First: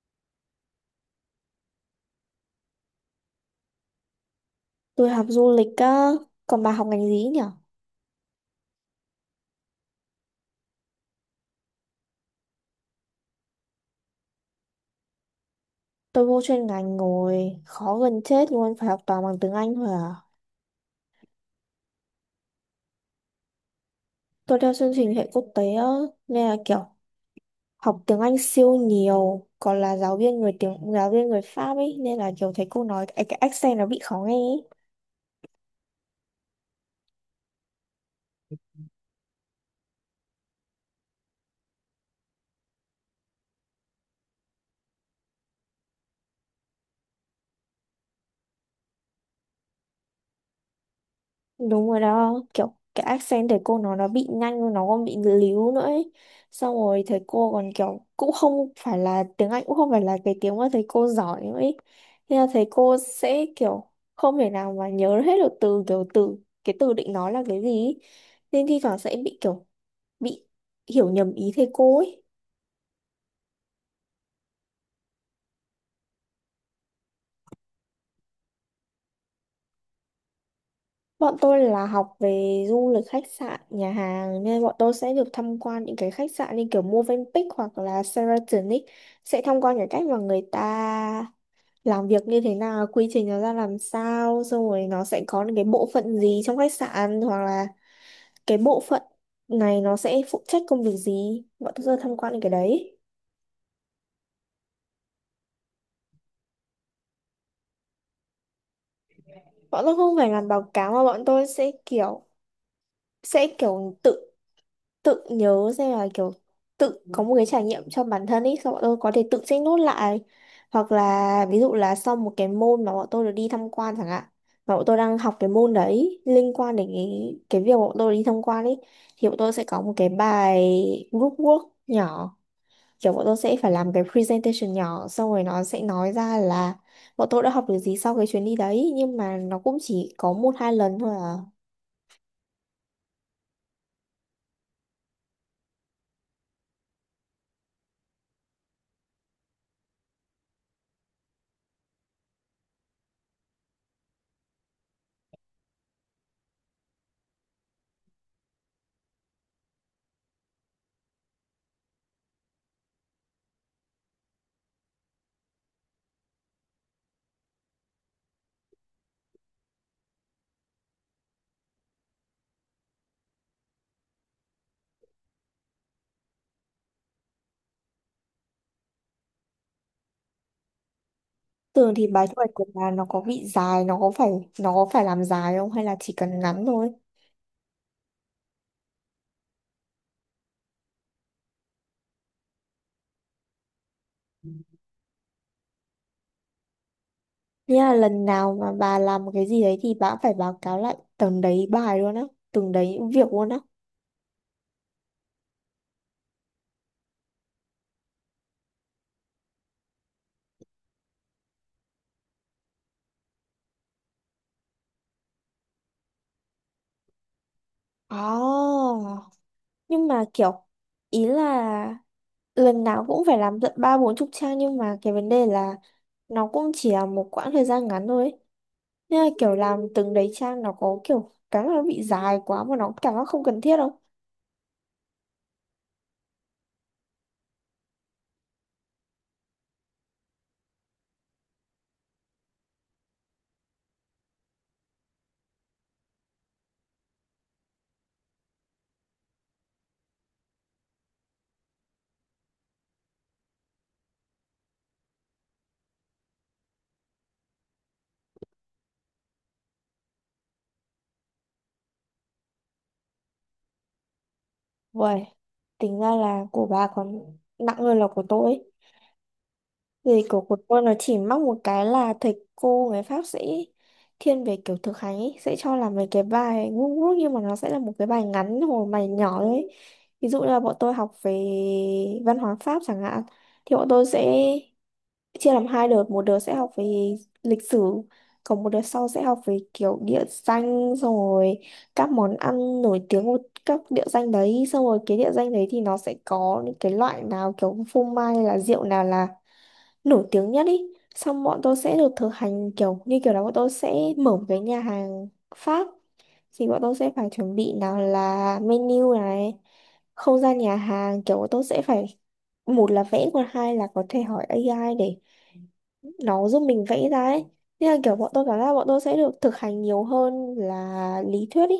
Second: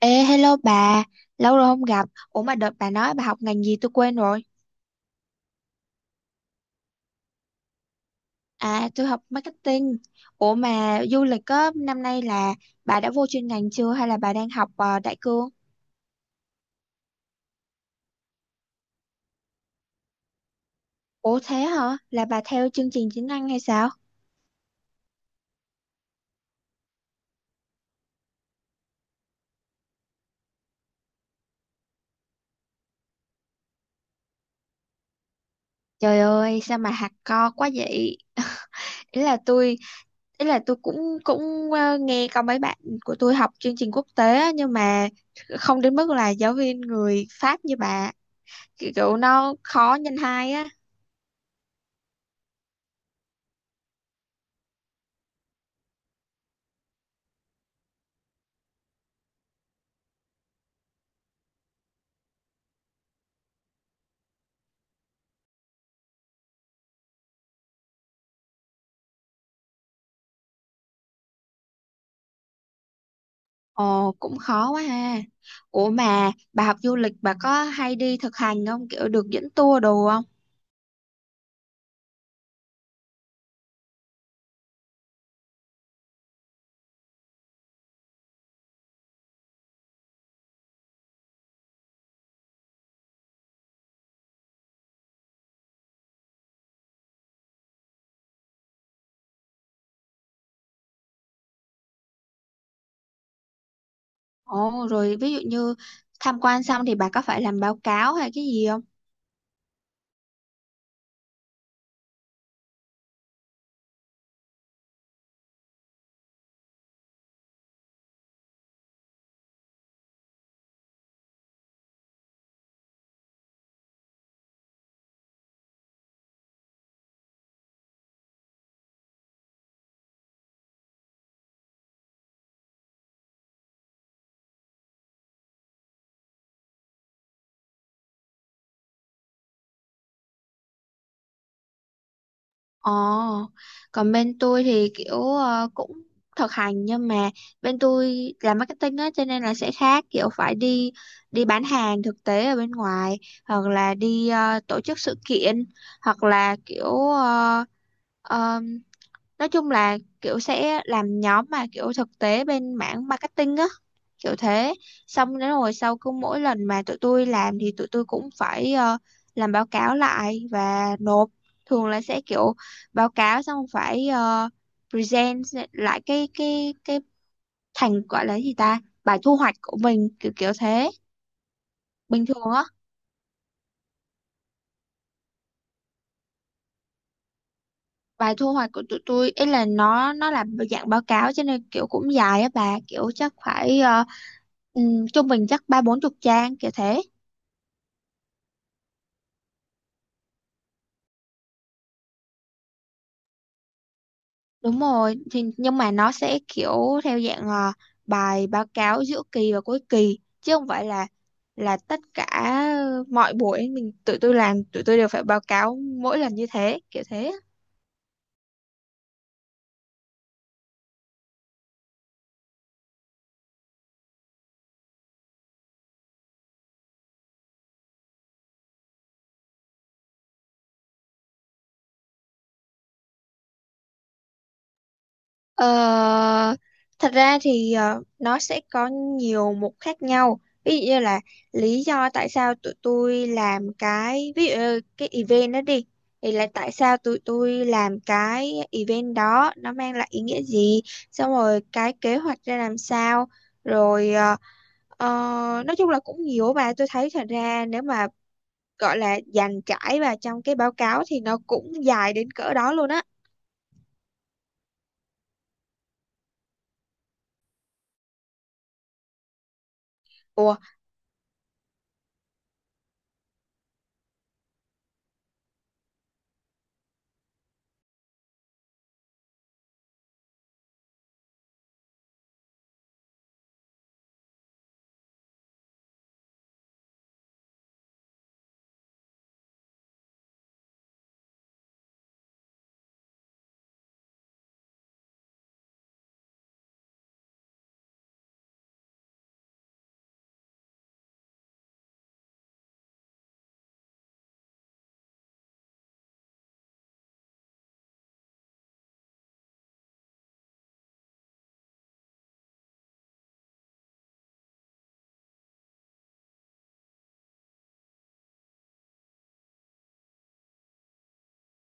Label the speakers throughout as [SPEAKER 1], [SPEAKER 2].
[SPEAKER 1] Ê, hello bà, lâu rồi không gặp. Ủa mà đợt bà nói bà học ngành gì tôi quên rồi.
[SPEAKER 2] Tôi học du lịch á, còn bà học ngành gì nhỉ?
[SPEAKER 1] À, tôi học marketing. Ủa mà du lịch á, năm nay là bà đã vô chuyên ngành chưa hay là bà đang học đại cương?
[SPEAKER 2] Tôi vô chuyên ngành ngồi khó gần chết luôn, phải học toàn bằng tiếng Anh thôi à.
[SPEAKER 1] Ủa thế hả? Là bà theo chương trình chính năng hay sao?
[SPEAKER 2] Tôi theo chương trình hệ quốc tế á, nên là kiểu học tiếng Anh siêu nhiều, còn là giáo viên người Pháp ấy, nên là kiểu thấy cô nói cái accent nó bị khó nghe ấy.
[SPEAKER 1] Trời ơi, sao mà hạt co quá vậy? Ý là tôi, ý là tôi cũng cũng nghe có mấy bạn của tôi học chương trình quốc tế á, nhưng mà không đến mức là giáo viên người Pháp như bà. Kiểu nó khó nhân hai á.
[SPEAKER 2] Đúng rồi đó, kiểu cái accent thầy cô nó bị nhanh, nó còn bị líu nữa ấy. Xong rồi thầy cô còn kiểu cũng không phải là tiếng Anh cũng không phải là cái tiếng mà thầy cô giỏi nữa ấy. Nên là thầy cô sẽ kiểu không thể nào mà nhớ hết được từ kiểu từ cái từ định nói là cái gì ấy. Nên thi thoảng sẽ bị hiểu nhầm ý thầy cô ấy.
[SPEAKER 1] Ồ cũng khó quá ha. Ủa mà bà học du lịch bà có hay đi thực hành không? Kiểu được dẫn tour đồ không?
[SPEAKER 2] Bọn tôi là học về du lịch khách sạn, nhà hàng nên bọn tôi sẽ được tham quan những cái khách sạn như kiểu Movenpick hoặc là Sheraton ấy. Sẽ tham quan cái cách mà người ta làm việc như thế nào, quy trình nó ra làm sao, xong rồi nó sẽ có những cái bộ phận gì trong khách sạn hoặc là cái bộ phận này nó sẽ phụ trách công việc gì. Bọn tôi sẽ tham quan những cái đấy.
[SPEAKER 1] Ồ rồi ví dụ như tham quan xong thì bà có phải làm báo cáo hay cái gì không?
[SPEAKER 2] Bọn tôi không phải làm báo cáo mà bọn tôi sẽ kiểu tự tự nhớ xem là kiểu tự có một cái trải nghiệm cho bản thân ấy, xong bọn tôi có thể tự check nốt lại, hoặc là ví dụ là sau một cái môn mà bọn tôi được đi tham quan chẳng hạn, mà bọn tôi đang học cái môn đấy liên quan đến cái việc bọn tôi đi tham quan ấy, thì bọn tôi sẽ có một cái bài group work nhỏ, kiểu bọn tôi sẽ phải làm cái presentation nhỏ, xong rồi nó sẽ nói ra là bọn tôi đã học được gì sau cái chuyến đi đấy, nhưng mà nó cũng chỉ có một hai lần thôi à.
[SPEAKER 1] Ồ, còn bên tôi thì kiểu cũng thực hành nhưng mà bên tôi làm marketing á, cho nên là sẽ khác, kiểu phải đi đi bán hàng thực tế ở bên ngoài hoặc là đi tổ chức sự kiện hoặc là kiểu uh, nói chung là kiểu sẽ làm nhóm mà kiểu thực tế bên mảng marketing á, kiểu thế. Xong đến rồi sau cứ mỗi lần mà tụi tôi làm thì tụi tôi cũng phải làm báo cáo lại và nộp. Thường là sẽ kiểu báo cáo xong phải present lại cái thành gọi là gì ta, bài thu hoạch của mình, kiểu kiểu thế.
[SPEAKER 2] Thường thì
[SPEAKER 1] Bình
[SPEAKER 2] bài thu hoạch
[SPEAKER 1] thường á,
[SPEAKER 2] của bà nó có bị dài, nó có phải làm dài không hay là chỉ cần ngắn thôi?
[SPEAKER 1] bài thu hoạch của tụi tôi ấy là nó là dạng báo cáo cho nên kiểu cũng dài á bà, kiểu chắc phải trung bình chắc ba bốn chục trang kiểu thế.
[SPEAKER 2] Nghĩa là lần nào mà bà làm một cái gì đấy thì bà cũng phải báo cáo lại từng đấy bài luôn á, từng đấy việc luôn á.
[SPEAKER 1] Đúng rồi thì nhưng mà nó sẽ kiểu theo dạng bài báo cáo giữa kỳ và cuối kỳ chứ không phải là tất cả mọi buổi mình tụi tôi làm tụi tôi đều phải báo cáo mỗi lần như thế, kiểu thế.
[SPEAKER 2] Oh, nhưng mà kiểu ý là lần nào cũng phải làm tận ba bốn chục trang, nhưng mà cái vấn đề là nó cũng chỉ là một quãng thời gian ngắn thôi ấy. Nên là kiểu làm từng đấy trang nó có kiểu cái mà nó bị dài quá mà nó cảm giác không cần thiết không?
[SPEAKER 1] Ờ, thật ra thì nó sẽ có nhiều mục khác nhau. Ví dụ như là lý do tại sao tụi tôi làm cái ví dụ như cái event đó đi, thì là tại sao tụi tôi làm cái event đó, nó mang lại ý nghĩa gì, xong rồi cái kế hoạch ra làm sao, rồi ờ, nói chung là cũng nhiều và tôi thấy thật ra nếu mà gọi là dàn trải vào trong cái báo cáo thì nó cũng dài đến cỡ đó luôn á.
[SPEAKER 2] Uầy, tính ra là của bà còn nặng hơn là của tôi ấy. Vì của
[SPEAKER 1] Ủa.
[SPEAKER 2] tôi nó chỉ mắc một cái là thầy cô người Pháp sẽ thiên về kiểu thực hành ấy, sẽ cho làm mấy cái bài ngu ngốc, nhưng mà nó sẽ là một cái bài ngắn hồi bài nhỏ ấy. Ví dụ như là bọn tôi học về văn hóa Pháp chẳng hạn, thì bọn tôi sẽ chia làm hai đợt, một đợt sẽ học về lịch sử, còn một đợt sau sẽ học về kiểu địa danh rồi các món ăn nổi tiếng của các địa danh đấy, xong rồi cái địa danh đấy thì nó sẽ có những cái loại nào kiểu phô mai hay là rượu nào là nổi tiếng nhất ý, xong bọn tôi sẽ được thực hành kiểu như kiểu là bọn tôi sẽ mở một cái nhà hàng Pháp, thì bọn tôi sẽ phải chuẩn bị nào là menu này, không gian nhà hàng, kiểu bọn tôi sẽ phải một là vẽ, còn hai là có thể hỏi AI để nó giúp mình vẽ ra ấy, nên là kiểu bọn tôi cảm giác bọn tôi sẽ được thực hành nhiều hơn là lý thuyết ý.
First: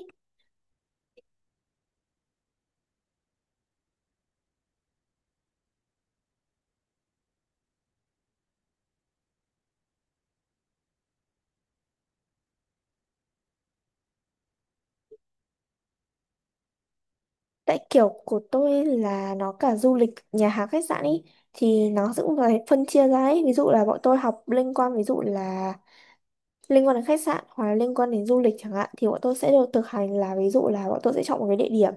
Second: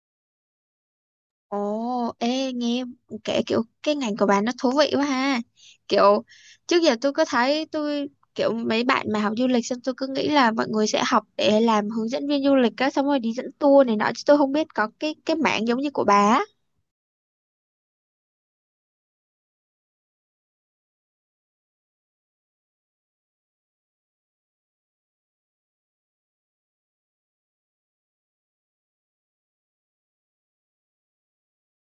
[SPEAKER 1] Ồ, ê, nghe kể kiểu cái ngành của bạn nó thú vị quá ha. Kiểu trước giờ tôi có thấy tôi kiểu mấy bạn mà học du lịch xong tôi cứ nghĩ là mọi người sẽ học để làm hướng dẫn viên du lịch á, xong rồi đi dẫn tour này nọ chứ tôi không biết có cái mảng giống như của bà á.
[SPEAKER 2] Tại kiểu của tôi là nó cả du lịch nhà hàng khách sạn ý, thì nó cũng phải phân chia ra ấy, ví dụ là bọn tôi học liên quan, ví dụ là liên quan đến khách sạn hoặc là liên quan đến du lịch chẳng hạn, thì bọn tôi sẽ được thực hành là ví dụ là bọn tôi sẽ chọn một cái địa điểm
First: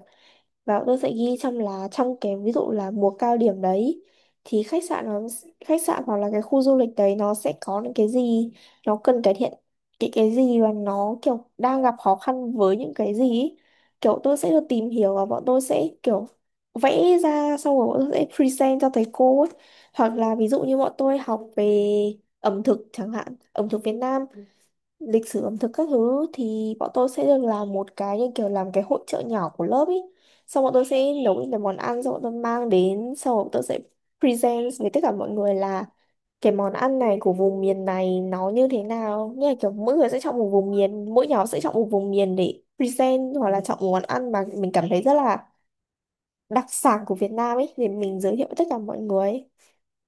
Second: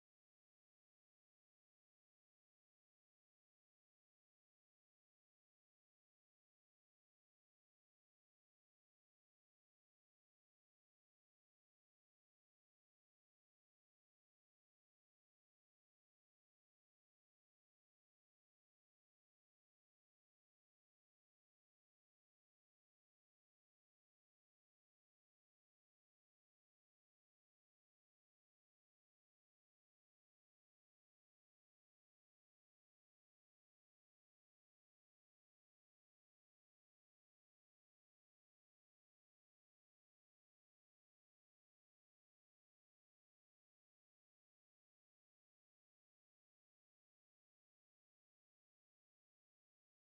[SPEAKER 2] và bọn tôi sẽ ghi trong là trong cái ví dụ là mùa cao điểm đấy, thì khách sạn hoặc là cái khu du lịch đấy nó sẽ có những cái gì, nó cần cải thiện cái gì và nó kiểu đang gặp khó khăn với những cái gì ý. Kiểu tôi sẽ được tìm hiểu và bọn tôi sẽ kiểu vẽ ra, xong rồi bọn tôi sẽ present cho thầy cô ấy. Hoặc là ví dụ như bọn tôi học về ẩm thực chẳng hạn, ẩm thực Việt Nam, lịch sử ẩm thực các thứ, thì bọn tôi sẽ được làm một cái như kiểu làm cái hội chợ nhỏ của lớp ý, xong bọn tôi sẽ nấu những cái món ăn, xong bọn tôi mang đến, xong bọn tôi sẽ present với tất cả mọi người là cái món ăn này của vùng miền này nó như thế nào, như là kiểu mỗi người sẽ chọn một vùng miền, mỗi nhóm sẽ chọn một vùng miền để present, hoặc là chọn một món ăn mà mình cảm thấy rất là đặc sản của Việt Nam ấy để mình giới thiệu với tất cả mọi người.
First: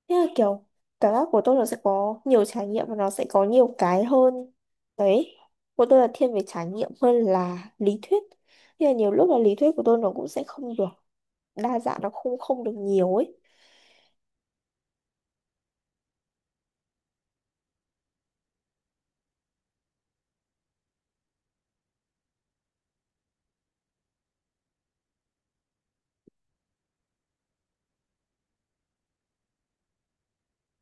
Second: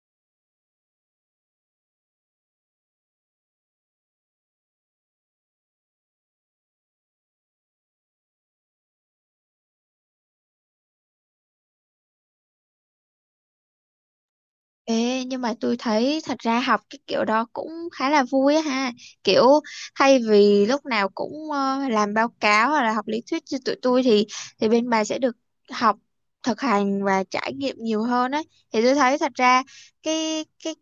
[SPEAKER 2] Thế là kiểu cảm giác của tôi nó sẽ có nhiều trải nghiệm và nó sẽ có nhiều cái hơn. Đấy, của tôi là thiên về trải nghiệm hơn là lý thuyết. Thế là nhiều lúc là lý thuyết của tôi nó cũng sẽ không được đa dạng, nó không không được nhiều ấy.
[SPEAKER 1] Ê, nhưng mà tôi thấy thật ra học cái kiểu đó cũng khá là vui á ha. Kiểu thay vì lúc nào cũng làm báo cáo hoặc là học lý thuyết như tụi tôi thì bên bà sẽ được học thực hành và trải nghiệm nhiều hơn ấy. Thì tôi thấy thật ra cái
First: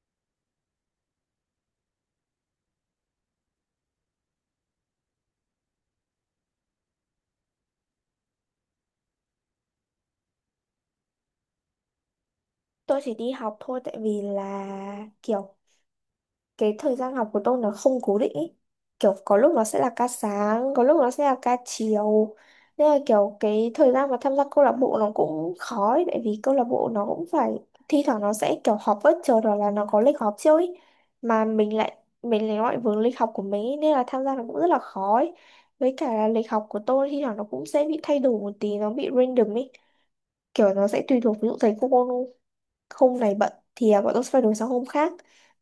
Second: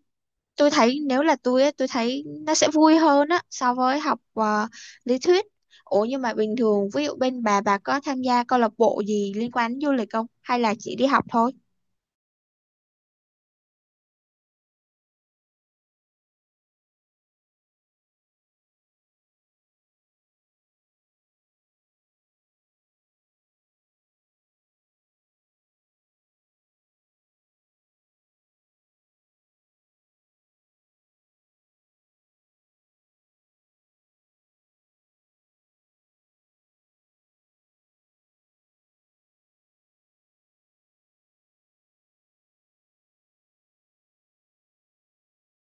[SPEAKER 1] tôi thấy nếu là tôi á tôi thấy nó sẽ vui hơn á so với học lý thuyết. Ủa nhưng mà bình thường ví dụ bên bà có tham gia câu lạc bộ gì liên quan đến du lịch không? Hay là chỉ đi học thôi?
[SPEAKER 2] Tôi chỉ đi học thôi, tại vì là kiểu cái thời gian học của tôi nó không cố định ý. Kiểu có lúc nó sẽ là ca sáng, có lúc nó sẽ là ca chiều. Nên là kiểu cái thời gian mà tham gia câu lạc bộ nó cũng khó ấy, tại vì câu lạc bộ nó cũng phải thi thoảng nó sẽ kiểu họp bất chợt hoặc là nó có lịch họp chưa ấy. Mà mình lại gọi vướng lịch học của mình ý, nên là tham gia nó cũng rất là khó ấy. Với cả là lịch học của tôi thi thoảng nó cũng sẽ bị thay đổi một tí, nó bị random ấy. Kiểu nó sẽ tùy thuộc ví dụ thầy cô hôm này bận thì à, bọn tôi sẽ phải đổi sang hôm khác,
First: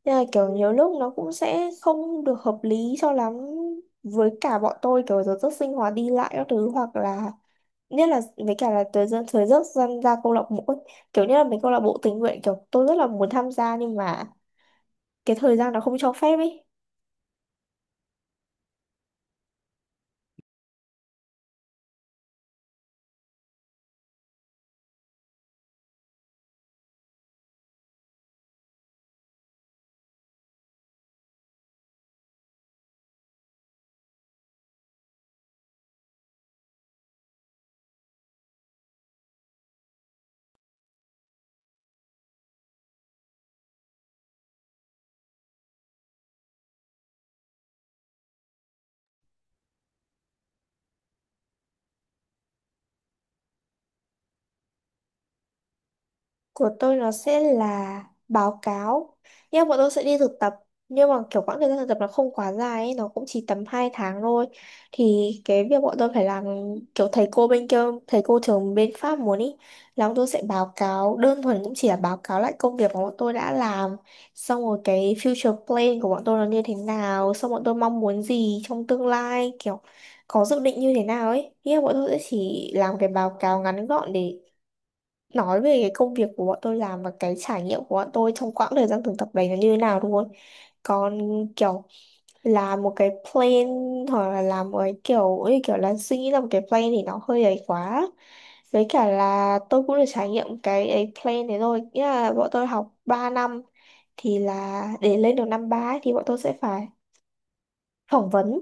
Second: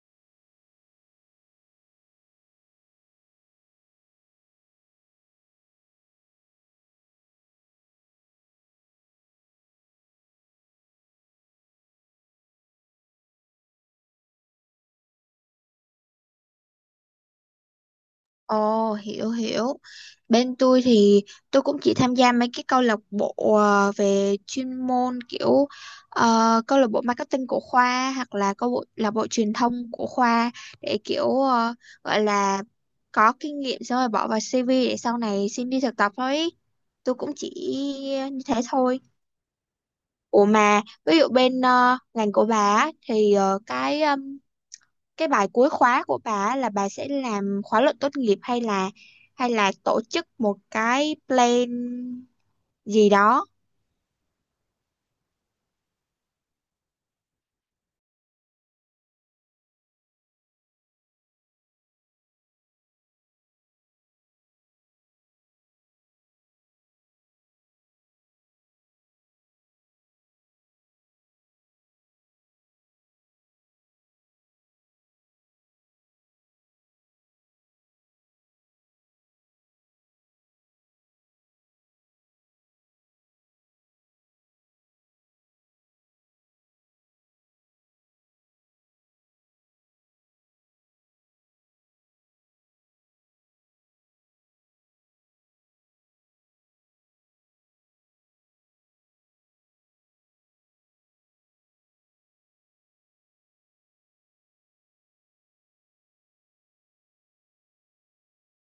[SPEAKER 2] nên là kiểu nhiều lúc nó cũng sẽ không được hợp lý cho lắm với cả bọn tôi, kiểu giờ giấc sinh hoạt đi lại các thứ, hoặc là nhất là với cả là thời gian ra câu lạc bộ ấy. Kiểu như là mấy câu lạc bộ tình nguyện, kiểu tôi rất là muốn tham gia nhưng mà cái thời gian nó không cho phép ấy.
[SPEAKER 1] Ồ, hiểu hiểu. Bên tôi thì tôi cũng chỉ tham gia mấy cái câu lạc bộ về chuyên môn kiểu câu lạc bộ marketing của khoa hoặc là câu bộ là bộ truyền thông của khoa để kiểu gọi là có kinh nghiệm xong rồi bỏ vào CV để sau này xin đi thực tập thôi ý. Tôi cũng chỉ như thế thôi. Ủa mà ví dụ bên ngành của bà á, thì cái bài cuối khóa của bà á là bà sẽ làm khóa luận tốt nghiệp hay là tổ chức một cái plan gì đó.
[SPEAKER 2] Của tôi nó sẽ là báo cáo, nhưng mà bọn tôi sẽ đi thực tập, nhưng mà kiểu quãng thời gian thực tập nó không quá dài ấy, nó cũng chỉ tầm 2 tháng thôi, thì cái việc bọn tôi phải làm kiểu thầy cô bên kia, thầy cô trường bên Pháp muốn ý là bọn tôi sẽ báo cáo đơn thuần cũng chỉ là báo cáo lại công việc mà bọn tôi đã làm, xong rồi cái future plan của bọn tôi nó như thế nào, xong bọn tôi mong muốn gì trong tương lai, kiểu có dự định như thế nào ấy, nghĩa là bọn tôi sẽ chỉ làm cái báo cáo ngắn gọn để nói về cái công việc của bọn tôi làm và cái trải nghiệm của bọn tôi trong quãng thời gian thực tập đấy nó như thế nào luôn. Còn kiểu làm một cái plan hoặc là làm một cái kiểu như kiểu là suy nghĩ ra một cái plan thì nó hơi ấy quá, với cả là tôi cũng được trải nghiệm cái ấy plan đấy rồi, nghĩa là bọn tôi học 3 năm thì là để lên được năm ba ấy, thì bọn tôi sẽ phải phỏng vấn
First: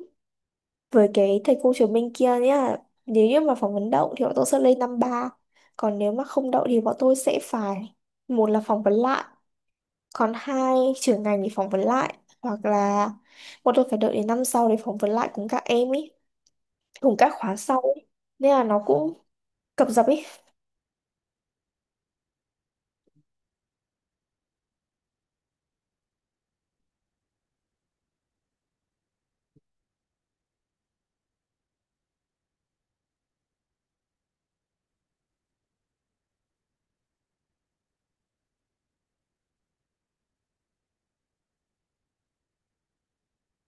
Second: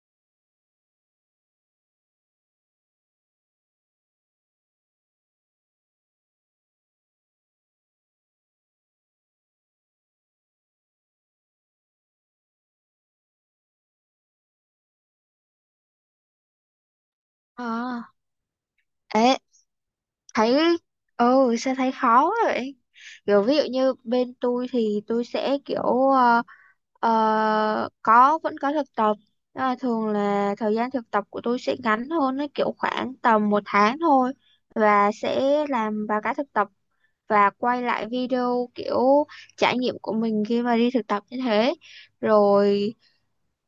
[SPEAKER 2] với cái thầy cô trường bên kia nhá, nếu như mà phỏng vấn đậu thì bọn tôi sẽ lên năm ba, còn nếu mà không đậu thì bọn tôi sẽ phải một là phỏng vấn lại, còn hai trưởng ngành thì phỏng vấn lại, hoặc là bọn tôi phải đợi đến năm sau để phỏng vấn lại cùng các em ý, cùng các khóa sau ý,
[SPEAKER 1] À.
[SPEAKER 2] nên là nó cũng
[SPEAKER 1] Ê,
[SPEAKER 2] cập dập ý.
[SPEAKER 1] thấy, ừ sao thấy khó quá vậy, kiểu ví dụ như bên tôi thì tôi sẽ kiểu ờ, có vẫn có thực tập. Nhưng mà thường là thời gian thực tập của tôi sẽ ngắn hơn, nó kiểu khoảng tầm một tháng thôi và sẽ làm báo cáo thực tập và quay lại video kiểu trải nghiệm của mình khi mà đi thực tập như thế rồi.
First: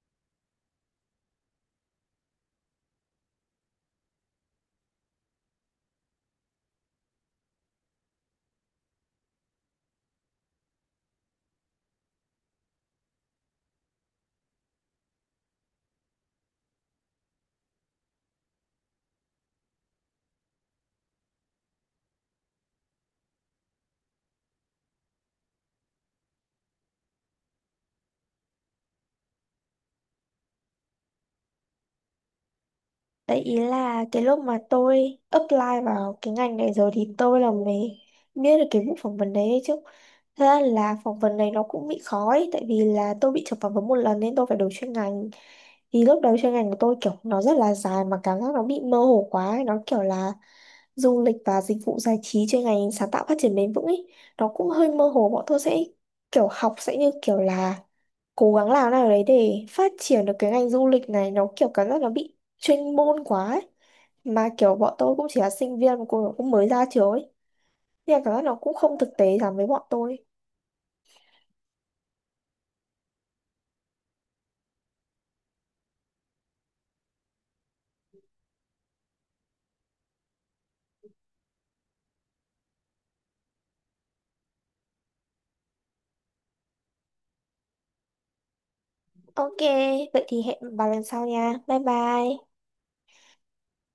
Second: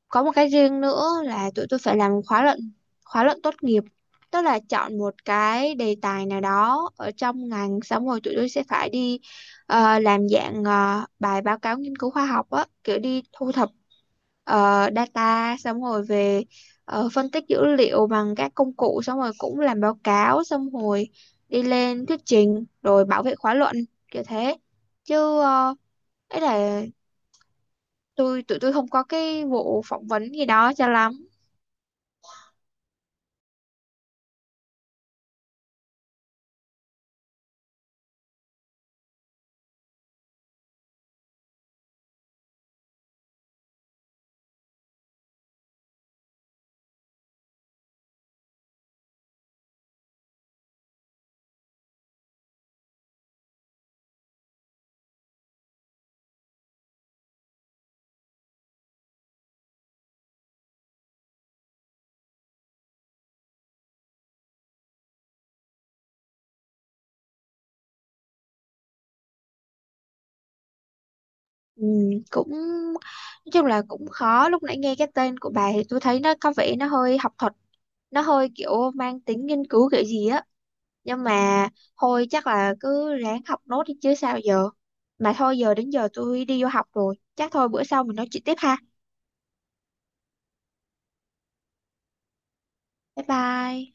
[SPEAKER 1] Có một cái riêng nữa là tụi tôi phải làm khóa luận, khóa luận tốt nghiệp, tức là chọn một cái đề tài nào đó ở trong ngành xong rồi tụi tôi sẽ phải đi làm dạng bài báo cáo nghiên cứu khoa học á, kiểu đi thu thập data xong rồi về phân tích dữ liệu bằng các công cụ xong rồi cũng làm báo cáo xong rồi đi lên thuyết trình rồi bảo vệ khóa luận kiểu thế. Chứ ấy là tụi tôi không có cái vụ phỏng vấn gì đó cho lắm.
[SPEAKER 2] Đấy ý là cái lúc mà tôi apply vào cái ngành này rồi thì tôi là mới biết được cái vụ phỏng vấn đấy đấy chứ. Thật ra là phỏng vấn này nó cũng bị khó ấy, tại vì là tôi bị chụp phỏng vấn một lần nên tôi phải đổi chuyên ngành. Thì lúc đầu chuyên ngành của tôi kiểu nó rất là dài mà cảm giác nó bị mơ hồ quá ấy. Nó kiểu là du lịch và dịch vụ giải trí chuyên ngành sáng tạo phát triển bền vững ấy. Nó cũng hơi mơ hồ, bọn tôi sẽ kiểu học sẽ như kiểu là cố gắng làm nào đấy để phát triển được cái ngành du lịch này, nó kiểu cảm giác nó bị chuyên môn quá ấy. Mà kiểu bọn tôi cũng chỉ là sinh viên mà cũng mới ra trường ấy, nên là cảm giác nó cũng không thực tế lắm với bọn tôi.
[SPEAKER 1] Ừ, cũng nói chung là cũng khó, lúc nãy nghe cái tên của bà thì tôi thấy nó có vẻ nó hơi học thuật, nó hơi kiểu mang tính nghiên cứu kiểu gì á, nhưng mà thôi chắc là cứ ráng học nốt đi chứ sao giờ. Mà thôi giờ đến giờ tôi đi vô học rồi, chắc thôi bữa sau mình nói chuyện tiếp ha.
[SPEAKER 2] OK, vậy thì hẹn bà lần sau nha, bye bye.
[SPEAKER 1] Bye bye.